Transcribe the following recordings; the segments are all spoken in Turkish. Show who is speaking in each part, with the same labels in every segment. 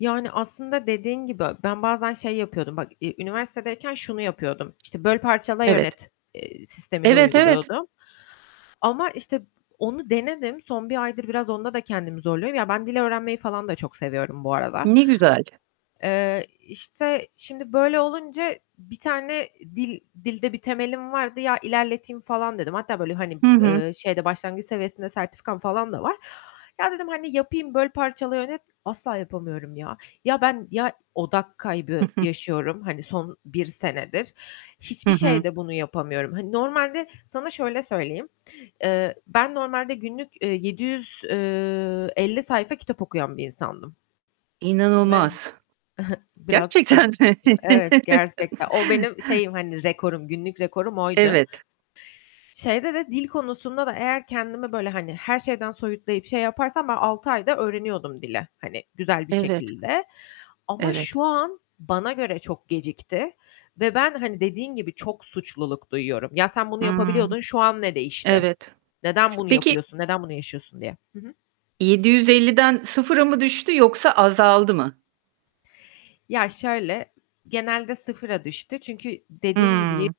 Speaker 1: Yani, aslında dediğin gibi, ben bazen şey yapıyordum bak. Ü üniversitedeyken şunu yapıyordum. İşte, böl, parçala,
Speaker 2: Evet.
Speaker 1: yönet, eee, sistemini
Speaker 2: Evet. Evet.
Speaker 1: uyguluyordum. Ama işte, onu denedim. Son 1 aydır biraz onda da kendimi zorluyorum. Ya ben dil öğrenmeyi falan da çok seviyorum bu arada.
Speaker 2: Ne güzel.
Speaker 1: Eee, işte şimdi böyle olunca 1 tane dil dilde bir temelim vardı. Ya ilerleteyim falan dedim. Hatta böyle, hani,
Speaker 2: Hı hı.
Speaker 1: eee, şeyde başlangıç seviyesinde sertifikam falan da var. Ya, dedim, hani, yapayım, böl parçala, yönet asla yapamıyorum ya. Ya ben, ya, odak
Speaker 2: Hı
Speaker 1: kaybı
Speaker 2: hı.
Speaker 1: yaşıyorum. Hani, son 1 senedir.
Speaker 2: Hı
Speaker 1: Hiçbir
Speaker 2: hı.
Speaker 1: şeyde bunu yapamıyorum. Hani, normalde sana şöyle söyleyeyim. Eee, ben normalde günlük, eee, 750 sayfa kitap okuyan bir insandım. Ve
Speaker 2: İnanılmaz.
Speaker 1: biraz, e
Speaker 2: Gerçekten mi?
Speaker 1: evet, gerçekten. O benim şeyim, hani rekorum, günlük rekorum oydu.
Speaker 2: Evet.
Speaker 1: Şeyde de, dil konusunda da eğer kendimi böyle, hani, her şeyden soyutlayıp, şey yaparsam ben 6 ayda öğreniyordum dili. Hani, güzel bir
Speaker 2: Evet.
Speaker 1: şekilde. Ama
Speaker 2: Evet.
Speaker 1: şu an bana göre çok gecikti ve ben, hani dediğin gibi çok suçluluk duyuyorum. "Ya, sen bunu
Speaker 2: Hıı.
Speaker 1: yapabiliyordun, şu an ne değişti?
Speaker 2: Evet.
Speaker 1: Neden bunu
Speaker 2: Peki
Speaker 1: yapıyorsun? Neden bunu yaşıyorsun?" diye. Hı hı.
Speaker 2: 750'den 0'a mı düştü yoksa azaldı mı?
Speaker 1: Ya şöyle, genelde 0'a düştü çünkü dediğim gibi
Speaker 2: Hıı.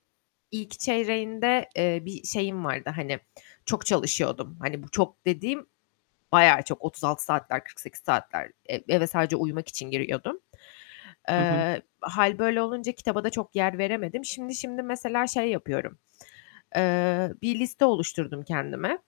Speaker 1: ilk çeyreğinde, eee, bir şeyim vardı. Hani, çok çalışıyordum. Hani, bu çok dediğim bayağı çok 36 saatler, 48 saatler. E eve sadece uyumak için giriyordum.
Speaker 2: Hı hı.
Speaker 1: Eee, hâl böyle olunca kitaba da çok yer veremedim. Şimdi, şimdi mesela şey yapıyorum. Eee, bir liste oluşturdum kendime.